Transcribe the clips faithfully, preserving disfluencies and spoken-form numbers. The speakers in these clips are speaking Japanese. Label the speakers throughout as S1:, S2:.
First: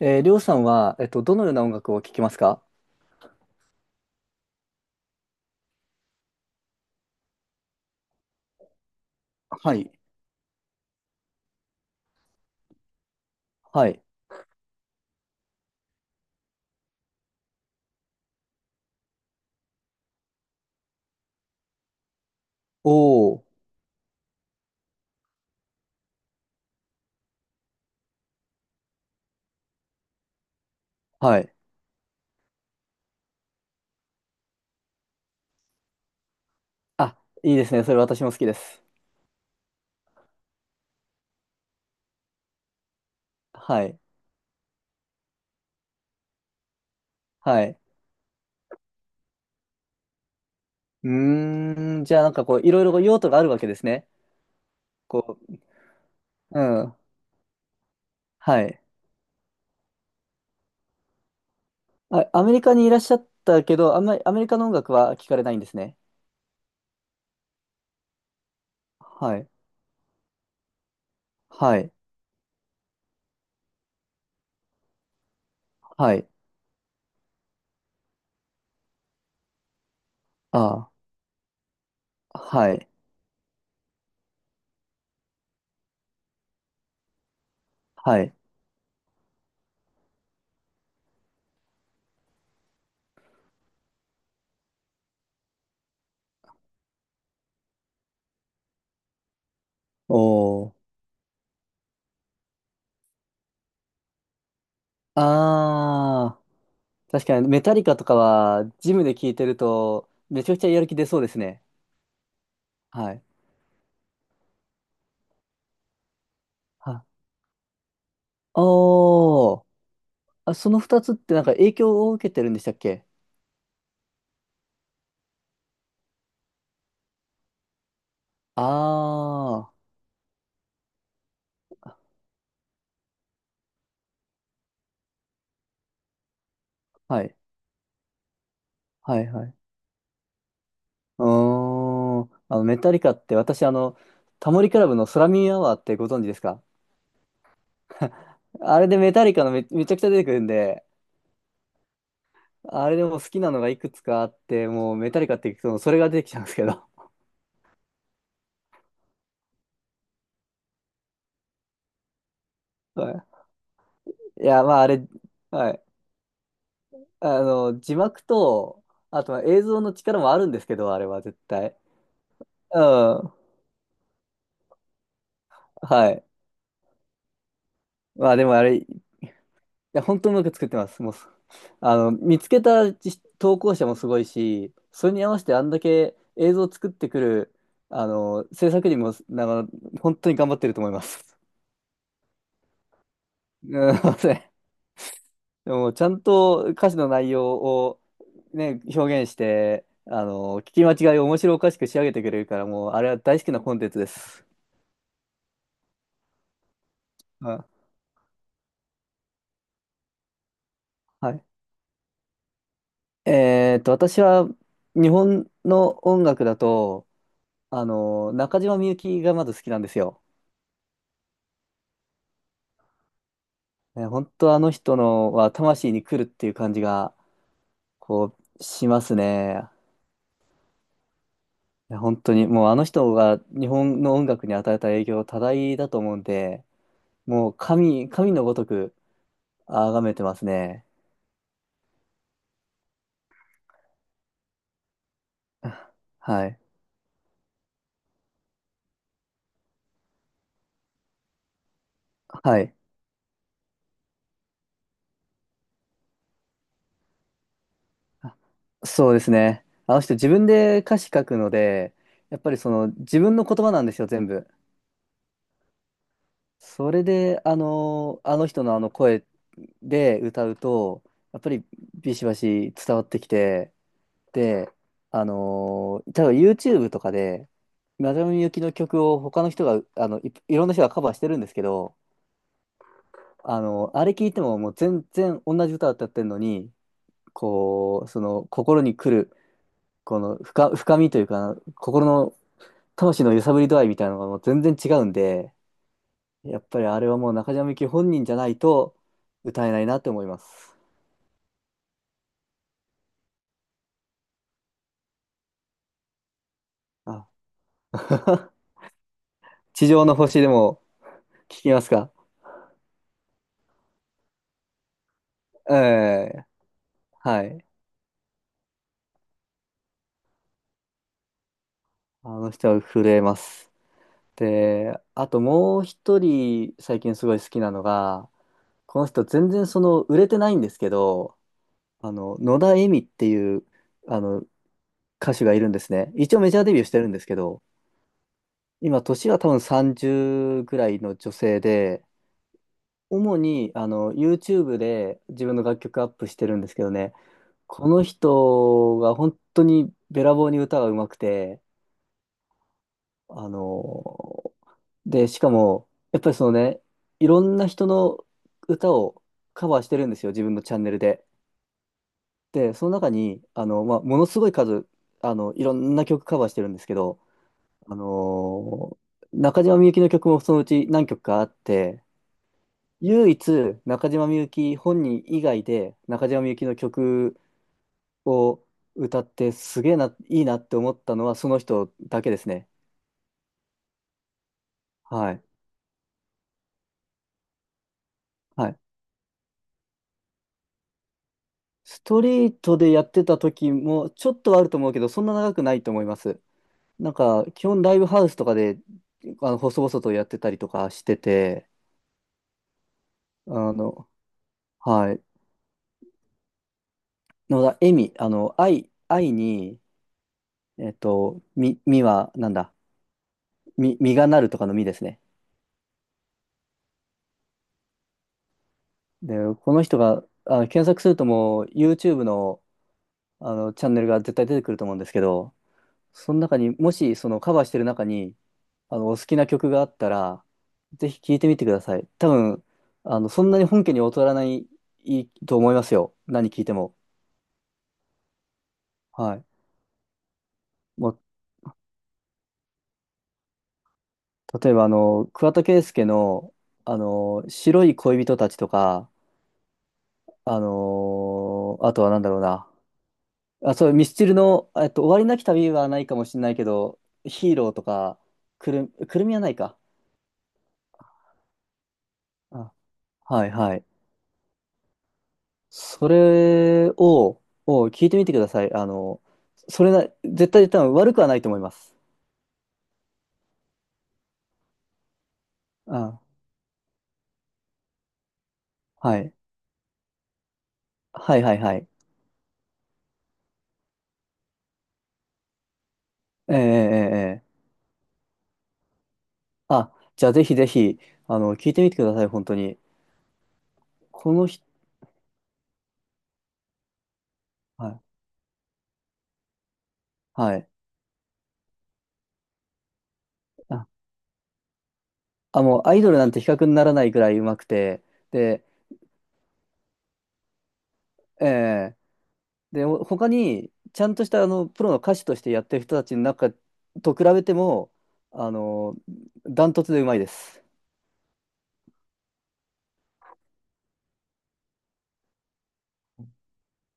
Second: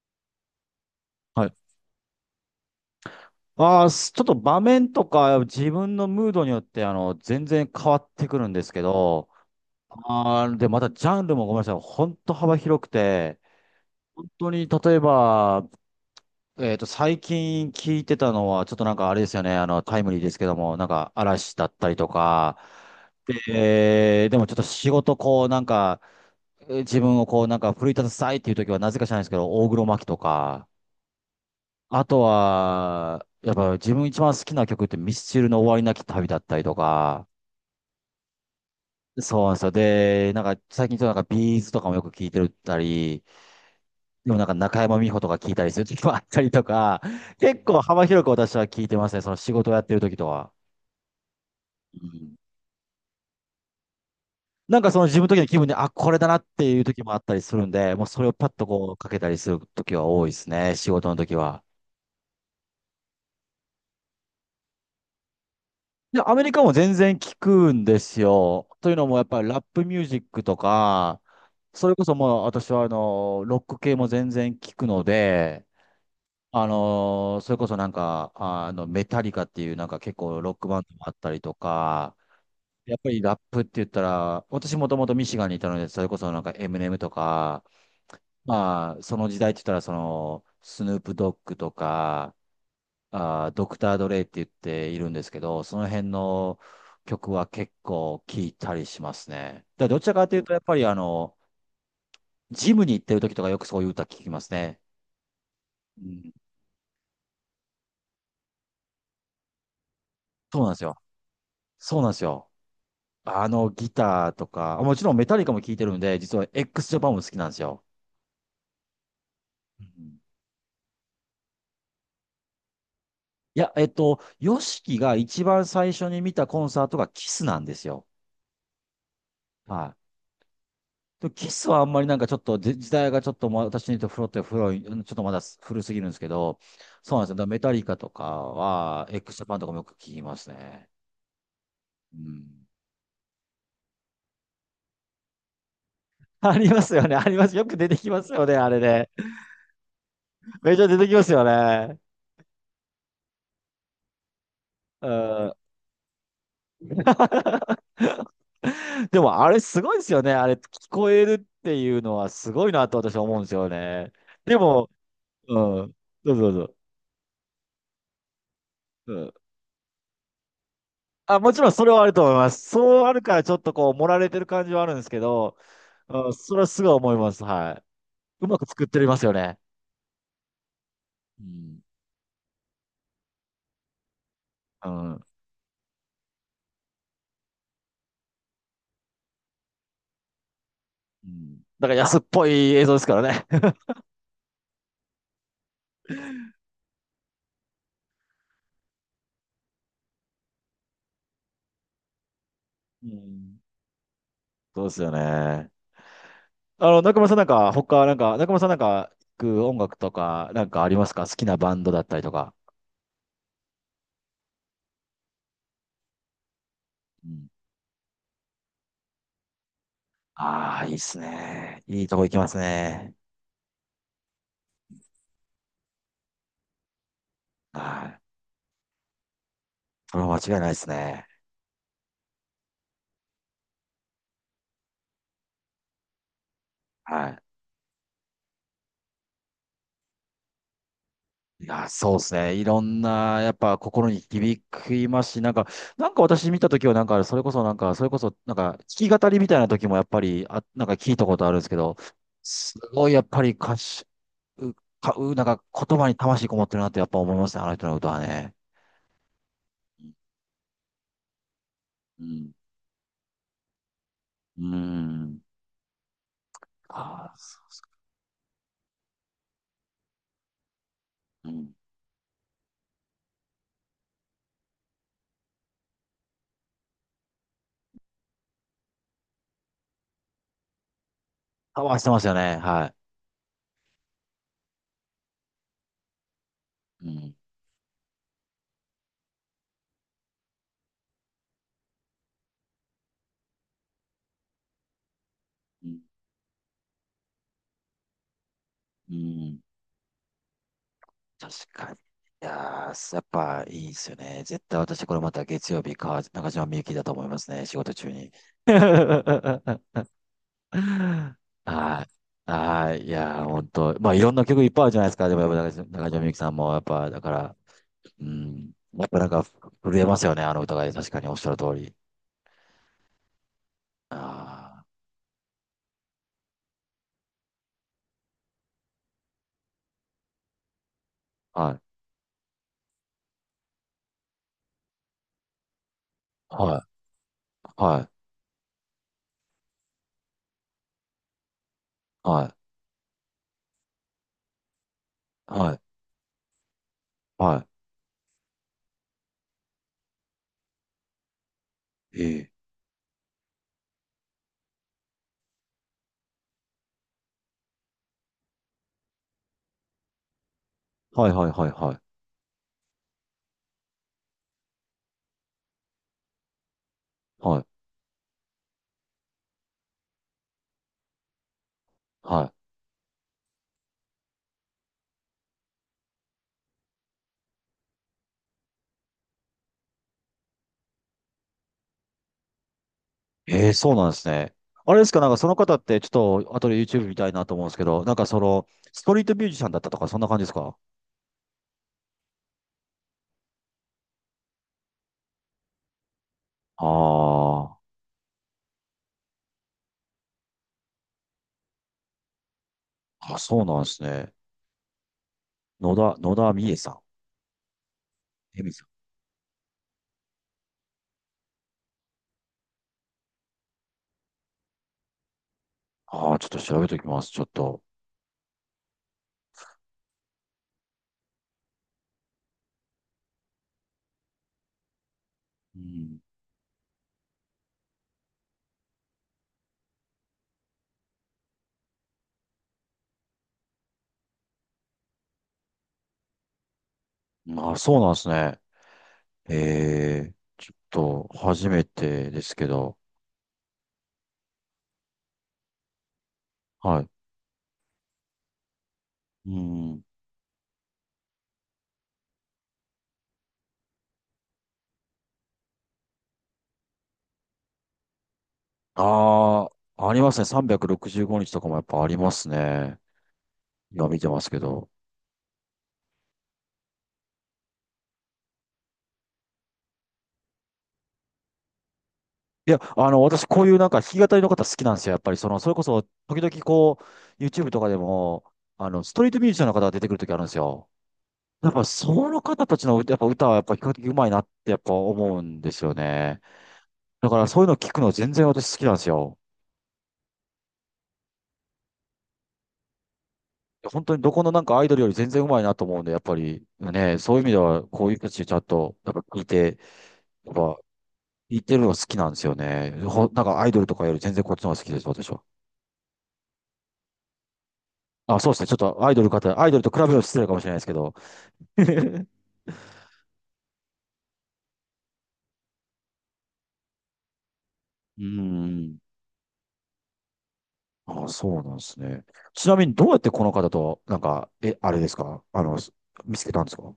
S1: えー、りょうさんは、えっと、どの
S2: は
S1: よう
S2: い。
S1: な音楽を聴きますか？
S2: ああ、すちょっと場面とか自分のムードによってあの全然変わってくるんですけど、
S1: はい。
S2: あーで、またジャンルもごめんなさい、本当幅広くて、
S1: はい。
S2: 本当に例えば、えっと、最近聞いてたのは、ちょっとなんかあれですよね、あの、タイムリーですけども、なんか嵐だったりとか、
S1: おー、
S2: で、でもちょっと仕事こうなんか、えー自分をこうなんか奮い立たせたいっていう時はなぜか知らないですけど、大黒摩季とか、
S1: はい。
S2: あとは、やっぱ自分一番好きな曲ってミスチルの終わりなき旅だったりと
S1: あ、
S2: か、
S1: いいですね。それ私も好きです。
S2: そうなんですよ。で、なんか最近ちょっとなんかビーズとかもよく聞いてるったり、
S1: はい。
S2: でもなんか中山美穂とか聞いたりする時もあったりとか、
S1: は
S2: 結構
S1: い。
S2: 幅広く私は聞いてますね。その仕事をやってる時とは。
S1: うーん、
S2: う
S1: じゃあなん
S2: ん。
S1: かこう、いろいろ用途があるわけですね。
S2: なんかその自分の時
S1: こ
S2: の気分で、あ、これだなっ
S1: う、う
S2: ていう
S1: ん。
S2: 時もあったりするんで、もうそれをパッ
S1: は
S2: と
S1: い。
S2: こうかけたりする時は多いですね。仕事の時は。
S1: あ、アメリカにいらっしゃったけど、あんまりアメリカの音楽は聞かれないんですね。
S2: いや、アメリカも全然聞くんですよ。というのも、やっ
S1: は
S2: ぱり
S1: い。
S2: ラップミュージックとか、
S1: は
S2: そ
S1: い。
S2: れこそもう私はあの、ロック系も全然聞くので、
S1: はい。
S2: あの、それこそなんか、あの、メタリカっていうなんか結構ロックバン
S1: あ
S2: ドもあったりとか、
S1: あ、はい。
S2: やっぱりラップって言ったら、私もともとミシガンにいたので、それこそなんか エムアンドエム とか、
S1: はい。
S2: まあ、その時代って言ったらその、スヌープドッグとか、あー、ドクター・ドレイって言っているんですけど、その辺の曲は結構聴いたりしますね。だどちらかというと、やっ
S1: お
S2: ぱり
S1: ー。
S2: あの、ジムに行ってる時とかよくそういう歌聴きますね。うん、
S1: あー、確かにメタリカとかは、ジムで聴いてると、めちゃく
S2: そう
S1: ちゃ
S2: なんで
S1: や
S2: す
S1: る気
S2: よ。
S1: 出そうですね。
S2: そうなんですよ。
S1: はい。
S2: あの、ギターとか、もちろんメタリカも聴いてるんで、実は エックスジャパン
S1: あ
S2: も好きなんですよ。
S1: あー、
S2: うん。
S1: あ、その二つってなんか影響を受けてるんでしたっけ？
S2: いや、えっと、ヨシキが一番最初に見たコンサートがキスなんですよ。
S1: ああ
S2: はい。でキスはあんまりなんかちょっと時時代がちょっとま私にとフロって古い、うんちょっとまだ古すぎるんですけど、
S1: ー、
S2: そうな
S1: は
S2: んですよ。
S1: い、
S2: だからメタリカとかは、エ
S1: はい、
S2: クスジ
S1: は
S2: ャ
S1: い。
S2: パンとかもよく聞きますね。
S1: うー
S2: う
S1: ん。
S2: ん。
S1: あの、メタリカって私、あの、タモリクラブの空耳アワーってご存知です
S2: あ
S1: か？
S2: りますよね。あります。よく出てきます よね。あ
S1: あ
S2: れ
S1: れで
S2: ね。
S1: メタリカのめ、めちゃくちゃ出てくるん
S2: めっち
S1: で、
S2: ゃ出てきますよね。
S1: あれでもう好きなのがいくつかあって、もう
S2: う
S1: メタリカって
S2: ん。
S1: 聞くとそれが出てきちゃうんですけど。
S2: でもあれすごいですよね。あれ聞こえるっていうのはすごいな と
S1: は
S2: 私は思う
S1: い。
S2: んですよね。
S1: い
S2: で
S1: や、まああ
S2: も、
S1: れ、
S2: う
S1: はい。
S2: ん。どうぞどうぞ。
S1: あの、字幕と、
S2: う
S1: あ
S2: ん。
S1: とは映像の力もあるんですけど、あれは
S2: あ、
S1: 絶
S2: もちろん
S1: 対。
S2: それはあると思います。
S1: う
S2: そうある
S1: ん。
S2: からちょっとこう、盛られてる感じはあるんですけど、
S1: はい。
S2: うん、それはすごい思います。はい。
S1: まあで
S2: う
S1: も
S2: ま
S1: あ
S2: く
S1: れ、
S2: 作ってますよね。
S1: や、本当にうまく作ってます。もう、
S2: うん。
S1: あの、見つけたじ投稿者もすごいし、
S2: う
S1: それ
S2: ん。う
S1: に合わせてあんだけ映像を作ってくる、あの、制作人も、なんか、本当に頑張ってると思います。
S2: ん。だから安っぽい映像ですからね。
S1: うん、すいません。でも、ちゃんと歌詞の内容を、ね、表現して、あの、聞き間違いを面白おかしく仕上げてくれるから、もう、あ
S2: う
S1: れは大好き
S2: ん。
S1: なコン テンツです。
S2: そうですよね。あの、中村さんなん
S1: あ、
S2: か、他、なんか、中村さんなんか、聞く音楽とか、なんかありますか？
S1: は
S2: 好
S1: い。
S2: きなバンドだったりとか。
S1: えーっと、私は、日本の音楽だと、
S2: うん。
S1: あの、中島みゆきがまず好きなんですよ。
S2: ああ、いいっすね。いいとこ行きますね。
S1: ね、本当あの人のは魂に来るっていう感じが、
S2: はい。
S1: こう、しますね。
S2: それは間違いないですね。
S1: いや本当に、もうあの人が日本の音楽に与えた影響は多大だと思うんで、
S2: はい。
S1: もう神、神のごとく崇めてますね。
S2: いや、そうですね。いろんな、やっぱ心に響きますし、なん か、
S1: あ、
S2: なんか
S1: は
S2: 私見
S1: い。
S2: たときは、なんか、それこそ、なんか、それこそ、なんか、弾き語りみたいな時も、やっぱり、あ、なんか聞いたことあるんですけど、
S1: はい。
S2: すごい、やっぱり歌詞、う、か、う、なんか、言葉に魂こもってるなって、やっぱ思いますね、あの人の歌は
S1: あ、
S2: ね。
S1: そうですね。あの人自分で歌詞書くので、
S2: う
S1: やっぱ
S2: ん。
S1: りその自分の言葉なんですよ、全部。
S2: うん。
S1: それ
S2: あ
S1: で、あ
S2: あ、
S1: の、あの人のあの声で歌うと、やっ
S2: う
S1: ぱり
S2: ん。
S1: ビシバシ伝わってきて、で、あのー、例えば YouTube とかで、村上由紀の曲を他の人が、あの、い、いろんな人がカバーしてるんですけ
S2: パ
S1: ど、
S2: ワーしてますよね。は
S1: あの、あれ聞いてももう全然同じ歌を歌ってるのに、
S2: い。うん。
S1: こう、その心に来る、この深、深みというか、心の魂の揺さぶり度合いみたいなのがもう全然違うんで、
S2: うん。
S1: やっぱりあれはもう中島みゆき本人じゃないと
S2: うん
S1: 歌えないなって思います。
S2: 確かに。いやー、やっぱいいですよね。絶対私これまた月曜日か、中島みゆきだと思い
S1: あ。
S2: ますね。仕事中に。は
S1: 地上の星でも聞
S2: い。
S1: きますか？
S2: はい。いやー、本当。まあ、いろんな曲いっぱいあるじゃないですか。でもやっぱ中
S1: え
S2: 島中島みゆき
S1: え、
S2: さんも、やっぱ、だか
S1: は
S2: ら、
S1: い。
S2: うん。やっぱなんか震えますよね。あの歌が確かにおっしゃる通り。
S1: あの人は震えます。
S2: あ
S1: で、あともう一人最近すごい好きなのが、この人全然その売れてないんですけど、
S2: あ。はい。
S1: あの、野田恵美っていうあの歌手がいるんですね。一応メジャーデビュー
S2: は
S1: してるんですけど、
S2: い。はい。
S1: 今年は多分さんじゅうぐらいの女性で、
S2: は
S1: 主にあの YouTube で自分
S2: い。
S1: の
S2: はい。
S1: 楽曲アップしてるんですけどね、
S2: は
S1: この人が本当にべらぼうに歌が上手くて、
S2: い。ええ。
S1: あのーで、しかも、やっぱりそのね、いろんな人の歌をカバーしてるんですよ、自分のチャンネルで。
S2: はいはいはいはい。
S1: で、その中に、あの、まあ、ものすごい数、あの、いろんな曲カバーしてるんですけど、
S2: はい。
S1: あのー中島みゆきの曲もそのうち何曲かあって、
S2: はい。
S1: 唯一中島みゆき本人以外で中島みゆきの曲を歌ってすげえな、いいなって思ったのはその人だけですね。
S2: ええ、そうなんですね。あれですか、なん
S1: は
S2: か
S1: い。
S2: その方って、ちょっと、後で YouTube 見たいなと思うんですけど、なんかその、
S1: はい。
S2: ストリートミュージシャンだったとか、そんな感じですか？
S1: ストリートでやってた時もちょっとはあると思うけど、そんな長くないと思います。なんか、基
S2: ああ
S1: 本ライブハウスとかで、あの、細々とやってたりとかしてて、
S2: ー、あ、そう
S1: あ
S2: なんです
S1: の、
S2: ね。
S1: はい。
S2: 野田、野田美恵さ
S1: のだ、エミ、あの、
S2: ん。恵美さ
S1: 愛、
S2: ん。
S1: 愛に、えっと、み、みは、なんだ、み、実がなるとかのみですね。
S2: ああ、ちょっと調べておきます、ちょっと。
S1: で、この人が、あの、検索するともう、YouTube の、あの、チャンネルが絶対出てくると思うんですけど、
S2: うん。
S1: その中に、もし、そのカバーしてる中に、あの、お好きな曲があったら、ぜひ聴いてみてください。多分、あの、そんなに本家に劣らない、いいと思いますよ。何聴いても。
S2: まあ、そうなんですね。
S1: はい。
S2: ええ、ちょっ
S1: も
S2: と、初めてですけど。
S1: う、例えば、あの、桑田佳祐の、あ
S2: はい。
S1: の、白い恋人たちとか、
S2: うん。
S1: あのあとは何だろうな。あ、そう、ミスチルの、えっと、終わりなき旅はないかもしれないけど、ヒーローとか、くる、くるみはない
S2: あ
S1: か。
S2: あ、ありますね。さんびゃくろくじゅうごにちとかもやっぱあります
S1: あ、
S2: ね。
S1: はいはい。
S2: 今見てますけど。
S1: それを、を聞いてみてください。あの、それな、絶対多分悪くはないと思います。
S2: いや、あの、私、こういうなんか弾き語りの方好きなんですよ。やっぱり、その、それこ
S1: う
S2: そ、
S1: ん。
S2: 時々こう、YouTube とかでも、あの、ス
S1: は
S2: トリー
S1: い。
S2: トミュージシャンの方が出てくる時あるんですよ。
S1: はいはい
S2: やっ
S1: は
S2: ぱ、
S1: い。
S2: その方たちの、やっぱ歌は、やっぱ比較的うまいなって、やっぱ思うんですよね。
S1: ええええ
S2: だか
S1: え
S2: ら、そ
S1: え。
S2: ういうの聞くの全然私好きなんですよ。
S1: あ、じゃあぜひぜひ、あの、聞いてみてください、本当に。
S2: 本当にど
S1: こ
S2: こ
S1: の
S2: のな
S1: 人、
S2: んかアイドルより全然うまいなと思うんで、やっぱり、ね、そういう意味では、
S1: はい。
S2: こういう人たちちゃんと、やっぱ聞いて、やっ
S1: は
S2: ぱ、
S1: い。
S2: 聞いてるのが好きなんですよね。ほ、なんかアイドル
S1: あ、
S2: とかより全然こっちの方が好きです、私は。
S1: あもうアイドルなんて比較にならないぐらい上手くて、
S2: あ、そうです
S1: で、
S2: ね。ちょっとアイドル方、アイドルと比べるの失礼かもしれないですけど、
S1: ええ、 で、ほ他に、ちゃんとしたあの、プロの歌手としてやってる人たちの中と比べても、
S2: うー
S1: あの、
S2: ん。
S1: ダントツで上手いです。
S2: あ、そうなんですね。ちなみにどうやってこの方と、なんか、え、あれですかあの、す見つけたんですか？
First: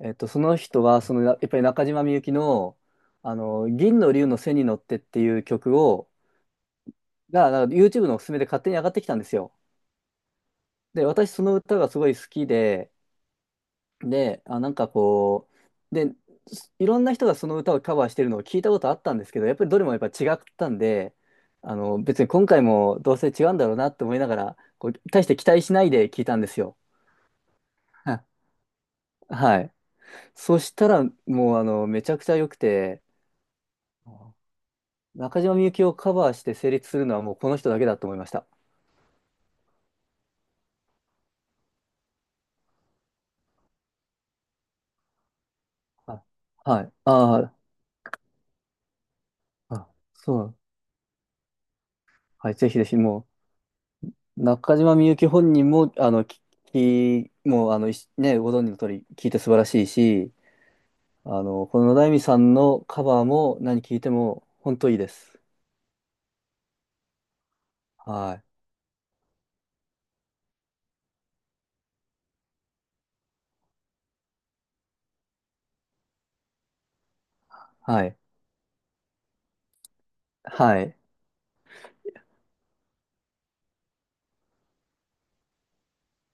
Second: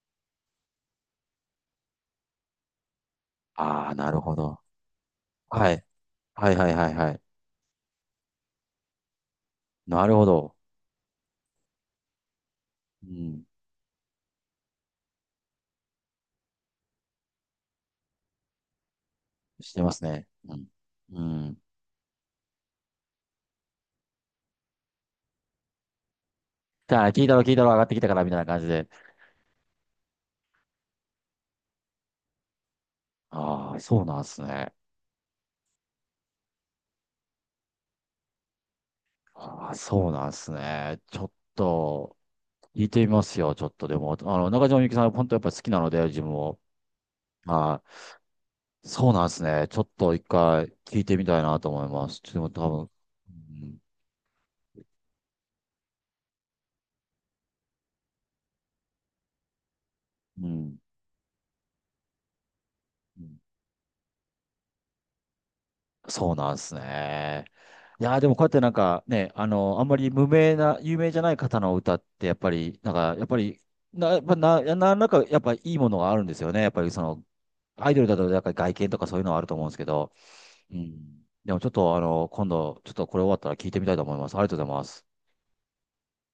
S1: えっと、その人は、その、やっぱり中島みゆきの、あの、
S2: ああー、
S1: 銀
S2: な
S1: の
S2: る
S1: 龍
S2: ほ
S1: の背
S2: ど。
S1: に乗ってっていう
S2: は
S1: 曲
S2: い。
S1: を、
S2: はいはいはいはい。
S1: が、なんか YouTube のおすすめで勝手に上がってきたんですよ。
S2: なるほど。
S1: で、私その歌がすごい好きで、
S2: うん。
S1: で、あ、なんかこう、で、いろんな人がその歌をカバーしてるのを聞いたことあったんですけど、やっぱり
S2: し
S1: ど
S2: て
S1: れ
S2: ま
S1: もやっ
S2: す
S1: ぱ
S2: ね。
S1: 違っ
S2: うん。
S1: たんで、
S2: うん。
S1: あの、別に今回もどうせ違うんだろうなって思いながら、こう、大して期待しないで聞いたんですよ。
S2: じゃあ、聞いたろ聞いたろ上がってきたか
S1: は、
S2: らみたいな感じで。
S1: はい。そしたら、もう、あの、めちゃくちゃ良くて、
S2: ああ、そうなんです
S1: あ、
S2: ね。
S1: 中島みゆきをカバーして成立するのはもうこの人だけだと思いました。
S2: ああ、そうなんですね。ちょっと、聞いてみますよ。ちょっとでも、あの、中島みゆきさん、本当やっぱ好きなので、
S1: は
S2: 自
S1: い。
S2: 分を。
S1: はい。あ
S2: はい。そうなんですね。
S1: あ、
S2: ちょっ
S1: あ、
S2: と一
S1: そう。
S2: 回聞いてみたいなと思います。ちょ
S1: は
S2: っ
S1: い。
S2: と
S1: ぜ
S2: 多
S1: ひぜひ、も
S2: 分、
S1: う、中島みゆき本人も、あの、き、きもう、あの、いしね、ご存知の通り、聞いて素晴らしいし、
S2: うん、うん
S1: あの、この野田恵美さんのカ
S2: う
S1: バー
S2: ん、
S1: も何聞いても、本当いいです。
S2: そうなんですね。いやー、で
S1: は
S2: もこ
S1: い。
S2: うやってなんかね、あの、あんまり無名な、有名じゃない方の歌って、やっぱり、なんか、やっぱり、な、やっぱな、ななんか、やっぱいいものがあるんですよね。やっぱりその、アイド
S1: は
S2: ルだ
S1: い。
S2: と、なんか外見とかそういうのはあると思うんですけど、う
S1: はい。
S2: ん。でもちょっと、あの、今度、ちょっとこれ終わったら聞いてみたいと思います。ありがとうございます。